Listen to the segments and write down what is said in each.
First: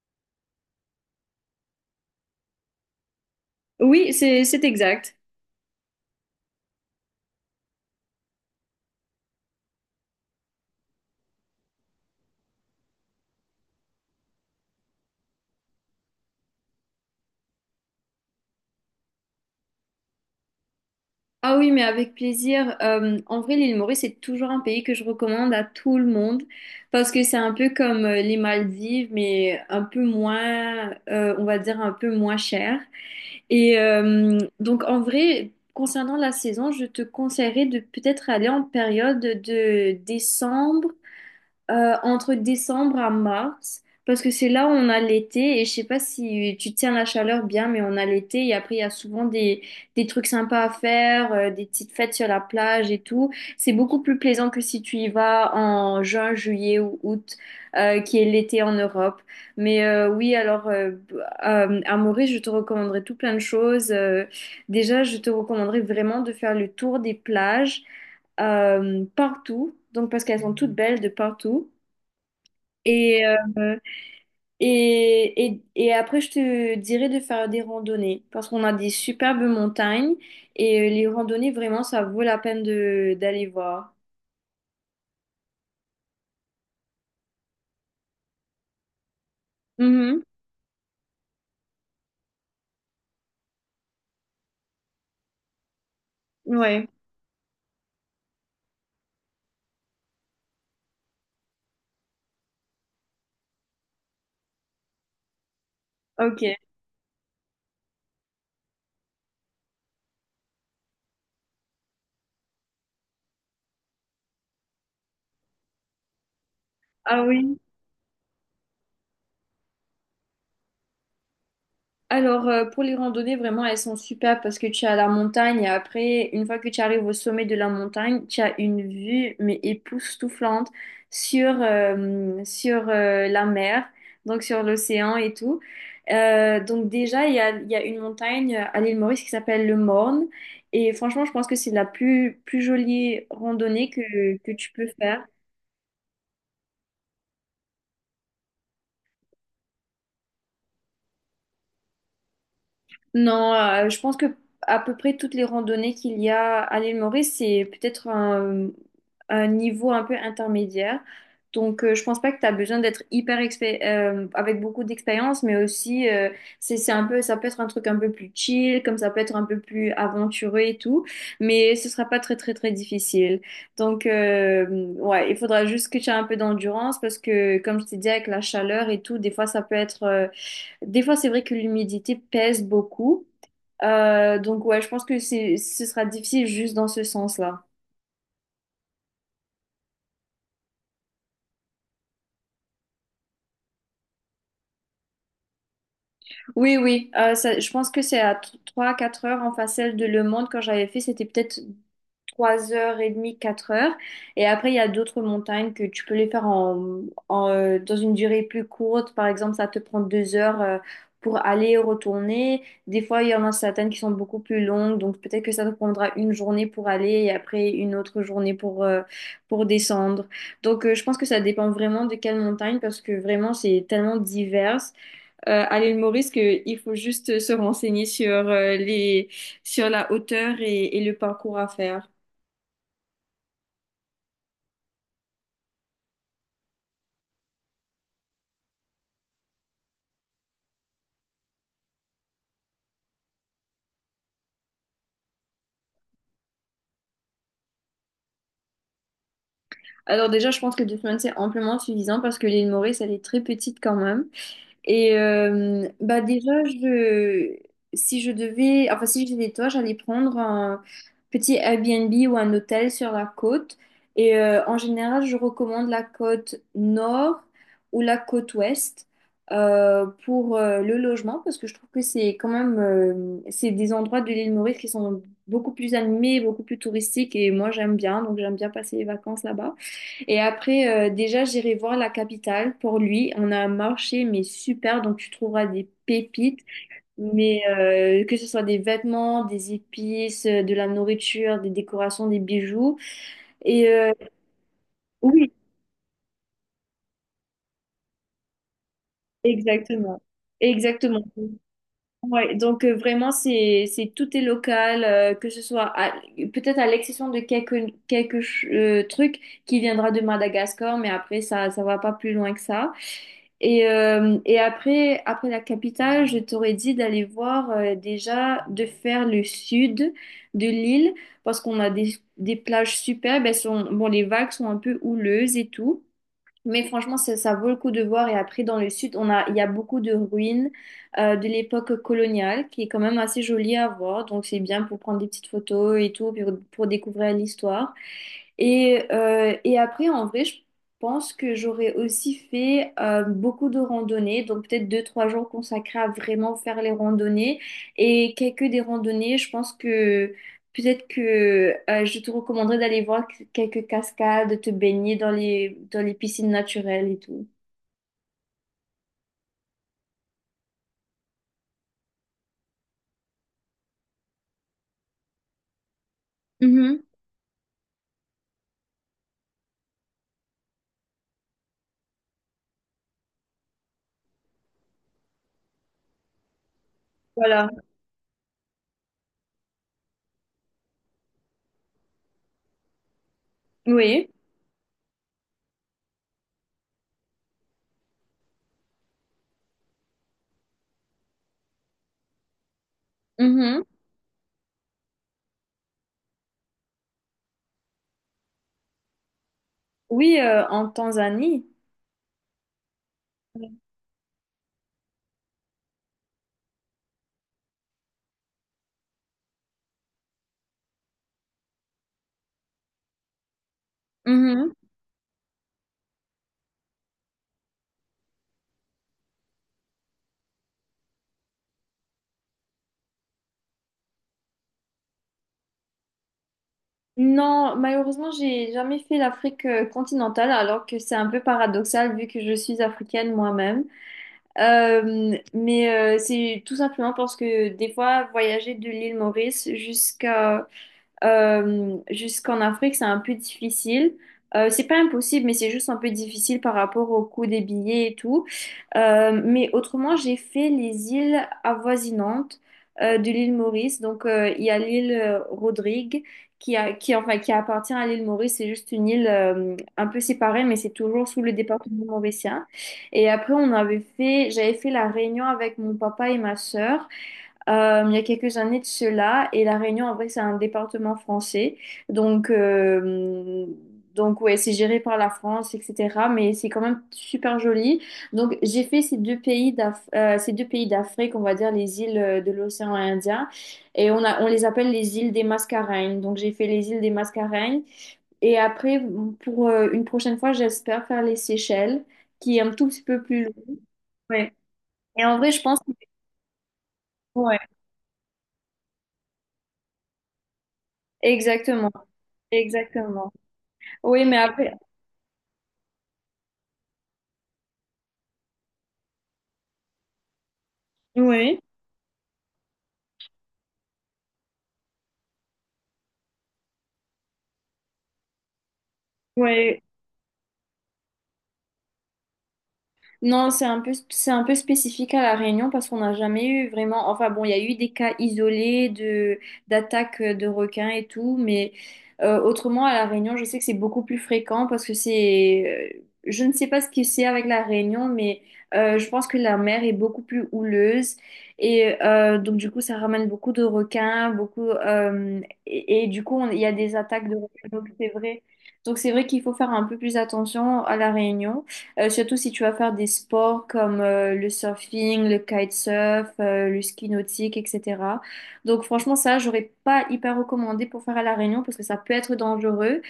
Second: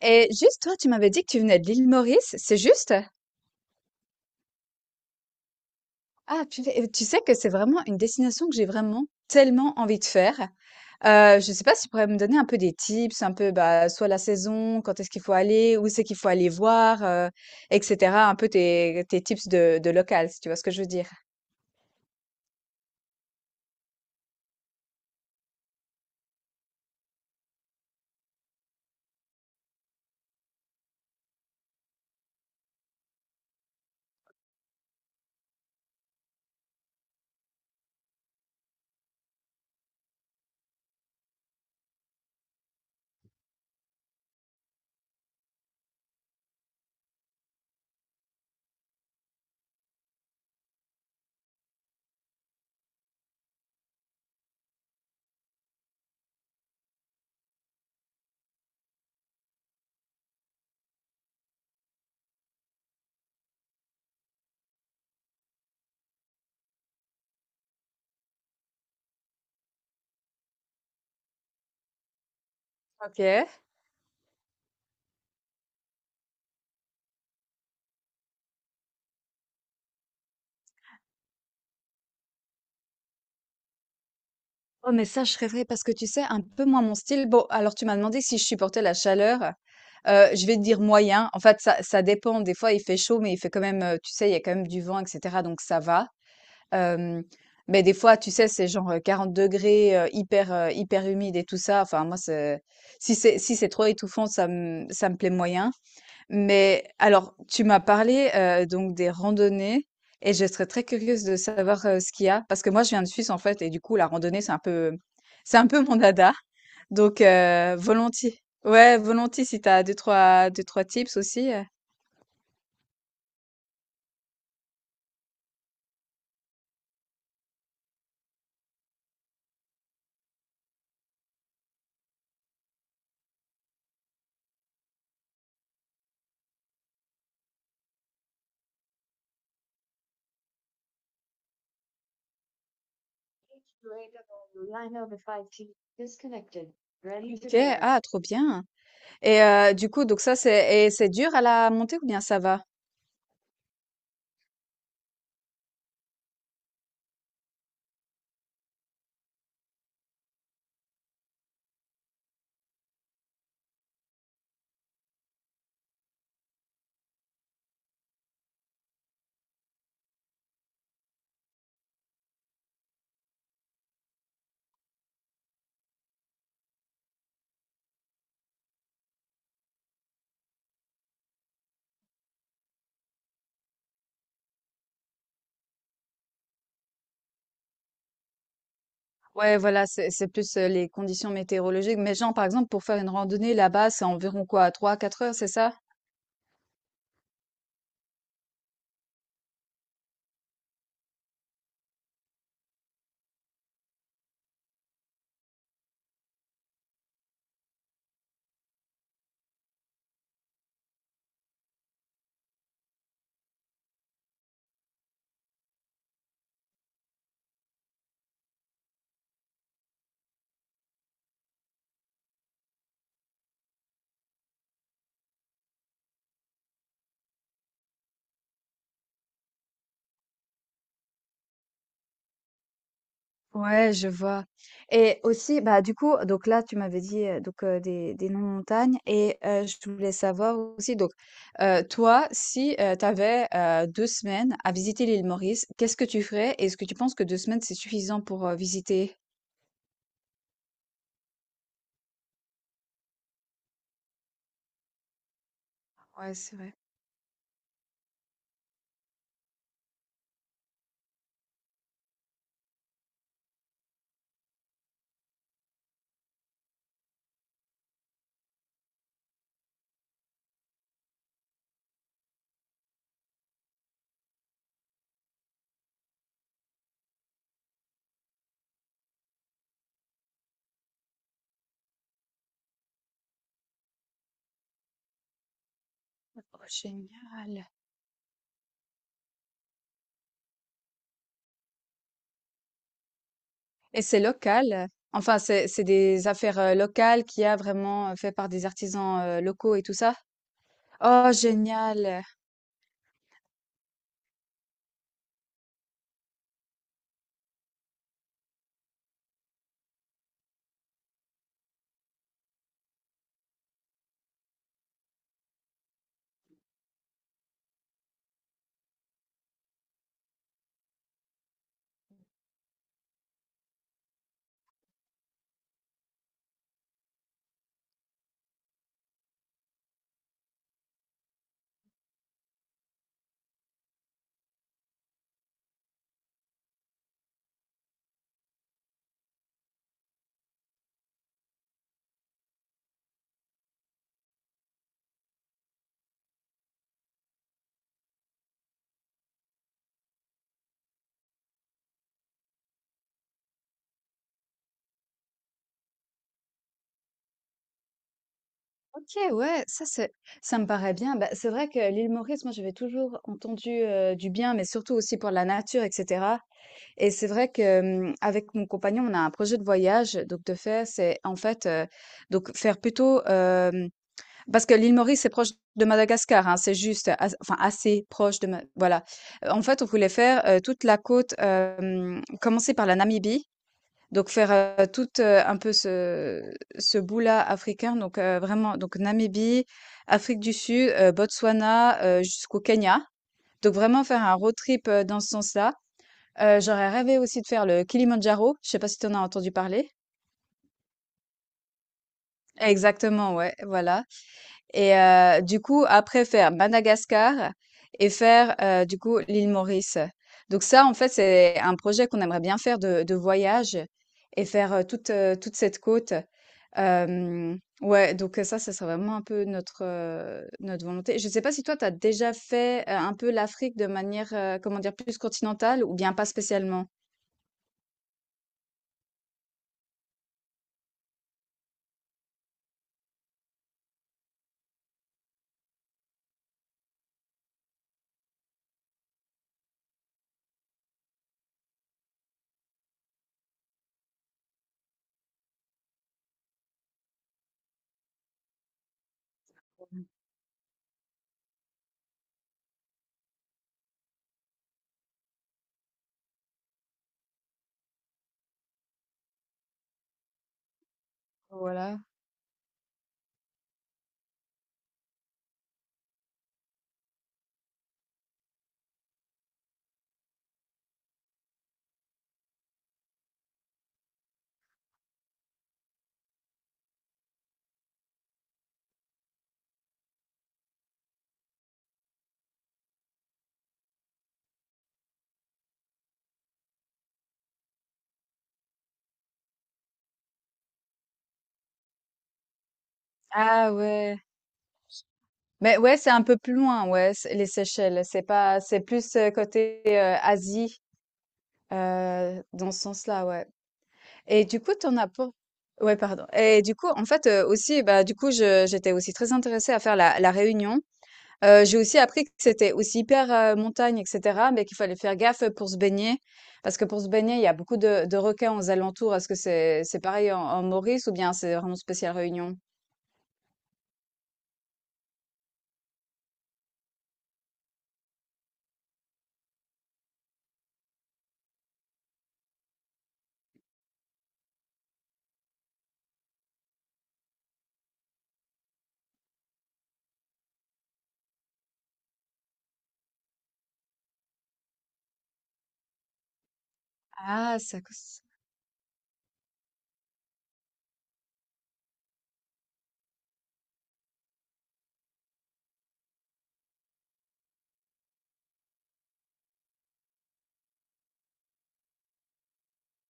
Et juste, toi, tu m'avais dit que tu venais de l'île Maurice, c'est juste? Oui, c'est exact. Ah, purée, tu sais que c'est vraiment une destination que j'ai vraiment tellement envie de faire. Je sais pas si tu pourrais me donner un peu des tips, un peu bah, soit la saison, quand est-ce qu'il faut aller, où c'est qu'il faut aller voir, etc. Un peu tes tips de local, si tu vois ce que je veux dire. Ah oui, mais avec plaisir. En vrai, l'île Maurice, c'est toujours un pays que je recommande à tout le monde parce que c'est un peu comme les Maldives, mais un peu moins, on va dire un peu moins cher. Et donc, en vrai, concernant la saison, je te conseillerais de peut-être aller en période de décembre, entre décembre à mars, parce que c'est là où on a l'été, et je sais pas si tu tiens la chaleur bien, mais on a l'été, et après il y a souvent des trucs sympas à faire, des petites fêtes sur la plage et tout. C'est beaucoup plus plaisant que si tu y vas en juin, juillet ou août, qui est l'été en Europe. Mais oui, alors à Maurice, je te recommanderais tout plein de choses. Déjà, je te recommanderais vraiment de faire le tour des plages partout, donc parce qu'elles sont toutes belles de partout. Et, Ok. euh, et après, je te dirais de faire des randonnées parce qu'on a des superbes montagnes et les randonnées, vraiment, ça vaut la peine de d'aller voir. Oh, mais ça, je rêverais parce que tu sais, un peu moins mon style. Bon, alors tu m'as demandé si je supportais la chaleur. Mhm. Je vais te dire moyen. En fait, ça dépend. Des fois, il fait chaud, mais il fait quand même, tu sais, il y a quand même du vent, etc. Donc, ça va. Ouais, Euh, mais des fois, tu sais, c'est genre 40 degrés, hyper humide et tout ça. Enfin, moi, si c'est, si c'est trop étouffant, ça me plaît moyen. ok. Mais alors, tu m'as parlé, donc des randonnées et je serais très curieuse de savoir, ce qu'il y a parce que moi je viens de Suisse en fait et du coup la randonnée c'est un peu, c'est un peu mon dada donc Ah oui. Volontiers. Ouais, volontiers si t'as deux trois tips aussi. Alors, pour les randonnées, vraiment, elles sont super parce que tu es à la montagne et après, une fois que tu arrives au sommet de la montagne, tu as une vue, mais époustouflante sur, la mer, donc sur l'océan et tout. Donc déjà, il y a une montagne à l'île Maurice qui s'appelle le Morne et franchement, je pense que c'est la plus jolie randonnée que tu peux faire. OK, ah trop bien. Et du coup donc ça c'est, et c'est dur à la montée ou bien ça va? Non, je pense que à peu près toutes les randonnées qu'il y a à l'île Maurice, c'est un niveau un peu intermédiaire. Donc, je pense pas que tu as besoin d'être avec beaucoup d'expérience, mais aussi c'est un peu, ça peut être un truc un peu plus chill, comme ça peut être un peu plus aventureux et tout, mais ce sera pas très très très difficile. Donc ouais, il faudra juste que tu aies un peu d'endurance parce que comme je t'ai dit avec la chaleur et tout, des fois ça peut être des fois c'est vrai que l'humidité pèse beaucoup. Donc ouais, je pense que ce sera difficile juste dans ce sens-là. Ouais, voilà, c'est plus les conditions météorologiques. Mais genre, par exemple, pour faire une randonnée là-bas, c'est environ quoi, 3 quatre heures, c'est ça? Oui, oui, je pense que c'est à trois quatre heures en facial de Le Monde. Quand j'avais fait, c'était peut-être 3 heures et demie, 4 heures. Et après, il y a d'autres montagnes que tu peux les faire dans une durée plus courte. Par exemple, ça te prend 2 heures pour aller et retourner. Des fois, il y en a certaines qui sont beaucoup plus longues. Donc, peut-être que ça te prendra une journée pour aller et après une autre journée pour descendre. Donc, je pense que ça dépend vraiment de quelle montagne parce que vraiment, c'est tellement divers. À l'île Maurice, que il faut juste se renseigner sur, sur la hauteur et le parcours à faire. Ouais, je vois, et aussi, bah, du coup, donc là, tu m'avais dit, des noms de montagnes et je voulais savoir aussi donc, toi, si, tu avais, semaines à visiter l'île Maurice, qu'est-ce que tu ferais? Et est-ce que tu penses que 2 semaines, c'est suffisant pour, visiter? Alors déjà, je pense que deux semaines, c'est amplement suffisant parce que l'île Maurice, elle est très petite quand même. Et euh, bah Ouais, déjà, c'est vrai. je, Si je devais, enfin si j'étais toi, j'allais prendre un petit Airbnb ou un hôtel sur la côte. En général, je recommande la côte nord ou la côte ouest pour le logement parce que je trouve que c'est des endroits de l'île Maurice qui sont beaucoup plus animés, beaucoup plus touristiques. Et moi, j'aime bien, donc j'aime bien passer les vacances là-bas. Et après, déjà, j'irai voir la capitale pour lui. On a un marché, mais super, donc tu trouveras des pépites, Oh, mais génial. Que ce soit des vêtements, des épices, de la nourriture, des décorations, des bijoux. Et Et euh, c'est local? Enfin, oui, c'est des affaires, locales qu'il y a vraiment, fait par des artisans, locaux et tout ça? exactement. Exactement. Oh, génial! Ouais, donc vraiment c'est tout est local, que ce soit à-, peut-être à l'exception de quelques quelques trucs qui viendra de Madagascar, mais après ça va pas plus loin que ça. Et après la capitale, je t'aurais dit d'aller voir, déjà de faire le sud de l'île parce qu'on a des plages superbes, elles sont bon les vagues sont un peu houleuses et tout. Mais franchement, ça vaut le coup de voir. Et après, dans le sud, il y a beaucoup de ruines de l'époque coloniale qui est quand même assez jolie à voir. Donc, c'est bien pour prendre des petites photos et tout, puis pour découvrir l'histoire. Et après, en vrai, je pense que j'aurais aussi fait beaucoup de randonnées, donc peut-être deux, trois jours consacrés à vraiment faire les randonnées. Et quelques des randonnées, je pense que peut-être que je te recommanderais d'aller voir quelques cascades, de te baigner dans dans les piscines naturelles et tout. OK, ouais, ça me paraît bien. Bah, c'est vrai que l'île Maurice, moi j'avais toujours entendu, du bien, mais surtout aussi pour la nature et cetera, Mhm. et c'est vrai que, hem, avec mon compagnon, on a un projet de voyage, donc de fait, c'est en fait, donc faire plutôt, hem, parce que l'île Maurice, c'est proche de Madagascar, hein, c'est juste as enfin Voilà. assez proche de Ma voilà. En fait, on voulait faire, toute la côte, hem, commencer par la Namibie, Oui. donc faire, un peu ce bout-là africain, donc vraiment donc Namibie, Afrique du Sud, Botswana, jusqu'au Kenya. Donc Mhm. vraiment faire un road trip, dans ce sens-là. J'aurais rêvé aussi de faire le Kilimandjaro, je sais pas si tu en as entendu parler? Oui, en Tanzanie. Exactement, ouais, voilà. Et du coup, après faire Madagascar et faire, du coup, l'île Maurice. Donc ça, en fait, c'est un projet qu'on aimerait bien faire de voyage et Mhm. faire, toute cette côte. Hem, ouais, donc ça, ça serait vraiment un peu notre, notre volonté. Je ne sais pas si toi, tu as déjà fait, un peu l'Afrique de manière, comment dire? Plus continentale ou bien pas spécialement? Non, malheureusement, j'ai jamais fait l'Afrique continentale, alors que c'est un peu paradoxal vu que je suis africaine moi-même. Mais c'est tout simplement parce que des fois, voyager de l'île Maurice jusqu'en Afrique, c'est un peu difficile. C'est pas impossible, mais c'est juste un peu difficile par rapport au coût des billets et tout. Mais autrement, j'ai fait les îles avoisinantes de l'île Maurice. Donc, il y a l'île Rodrigue qui, enfin, qui appartient à l'île Maurice. C'est juste une île un peu séparée, mais c'est toujours sous le Voilà. département mauricien. Et après, j'avais fait la Réunion avec mon papa et ma sœur il y a quelques années de cela. Et La Réunion, en vrai, c'est un département français. Donc, euh, donc ouais, c'est géré par la France, etc. Mais c'est quand même super joli. Donc, j'ai fait ces ces deux pays d'Afrique, on va dire les îles de l'océan Indien. On les appelle les îles des Mascareignes. Donc, j'ai fait les îles des Mascareignes. Et après, pour une prochaine fois, j'espère faire les Seychelles, qui est un tout petit peu plus loin. Ah ouais. Ouais. Et en vrai, je Mais pense que… ouais, c'est un peu plus loin, ouais, c'est les Ouais, Seychelles. C'est pas c'est plus, côté, Asie. exactement, Dans ce sens-là, exactement. ouais. Oui, mais Et du coup, après, tu en as pas ouais, pardon. Et du coup, en fait, aussi, bah, du coup, je j'étais aussi très intéressée à faire la réunion. oui, J'ai aussi appris que c'était aussi hyper, montagne et cetera, mais qu'il fallait faire gaffe, pour se baigner. Parce que pour se baigner, il y a beaucoup de requins aux alentours. Est-ce que oui. C'est pareil en en Maurice ou bien c'est vraiment spécial Réunion? Non, c'est un peu spécifique à La Réunion parce qu'on n'a jamais eu vraiment. Enfin bon, il y a eu des cas isolés de d'attaques de requins et tout, mais autrement à La Réunion, je sais que c'est beaucoup plus fréquent parce que c'est… je ne sais pas ce que c'est avec La Réunion, mais je pense que la mer est beaucoup plus houleuse et donc du coup ça ramène beaucoup de requins, et du coup il y a des attaques de Ah, requins. ça. Donc c'est Cause- vrai. Donc c'est vrai qu'il faut faire un peu plus attention à La Réunion. Surtout si tu vas faire des sports comme le surfing, le kitesurf, le ski nautique, etc. Donc franchement, ça, j'aurais pas hyper recommandé pour faire à La Réunion parce que ça peut être dangereux.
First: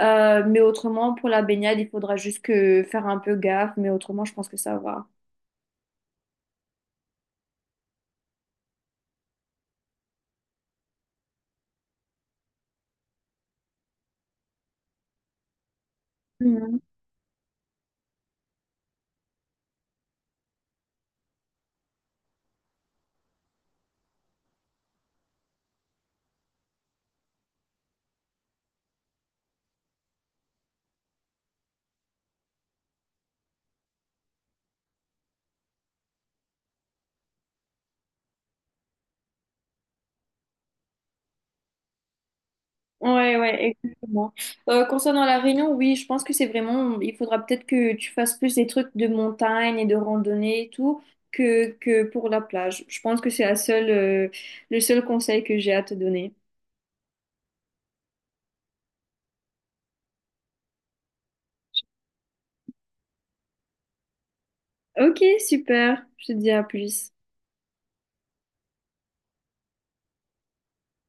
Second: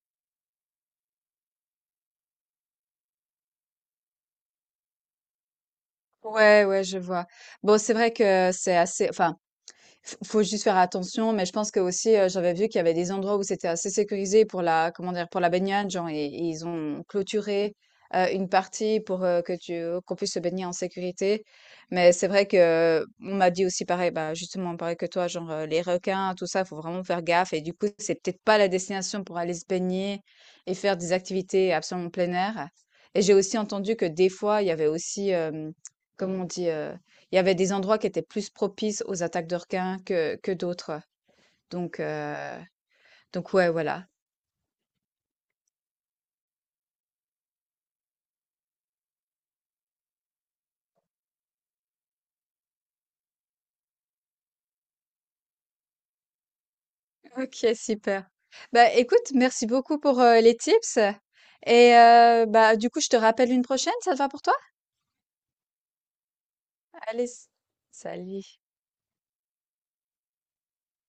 Mais autrement, pour la baignade, il faudra juste que faire un peu gaffe. Mais autrement, je pense que ça va. Ouais, ouais, je vois. Bon, c'est vrai que c'est assez. Enfin, F faut juste faire attention, mais je pense que aussi, j'avais vu qu'il y avait des endroits où c'était assez sécurisé pour la comment dire? Pour la baignade, genre et ils ont clôturé, une partie pour, que tu qu'on puisse se baigner en sécurité. Mais c'est vrai que on m'a dit aussi pareil, bah, justement pareil que toi, genre, les requins, tout ça, faut vraiment faire gaffe et du coup, c'est peut-être pas la destination pour aller se baigner et faire des activités absolument plein air. Et j'ai aussi entendu que des fois, il y avait aussi, hem, comment on dit? Il y avait des endroits qui étaient plus propices aux attaques de requins que d'autres. Donc, euh, Ouais, donc, ouais, ouais, voilà. exactement. Concernant la Réunion, oui, je pense que c'est vraiment, il faudra peut-être que tu fasses plus des trucs de montagne et de randonnée et tout que pour la plage. Je pense que c'est la seule, Le seul conseil que j'ai à te donner. Ok, super. Bah écoute, merci beaucoup pour les tips. Et bah du coup, je te rappelle une prochaine, ça te va pour toi? Ok, super. Je te dis à plus. Allez, s- salut.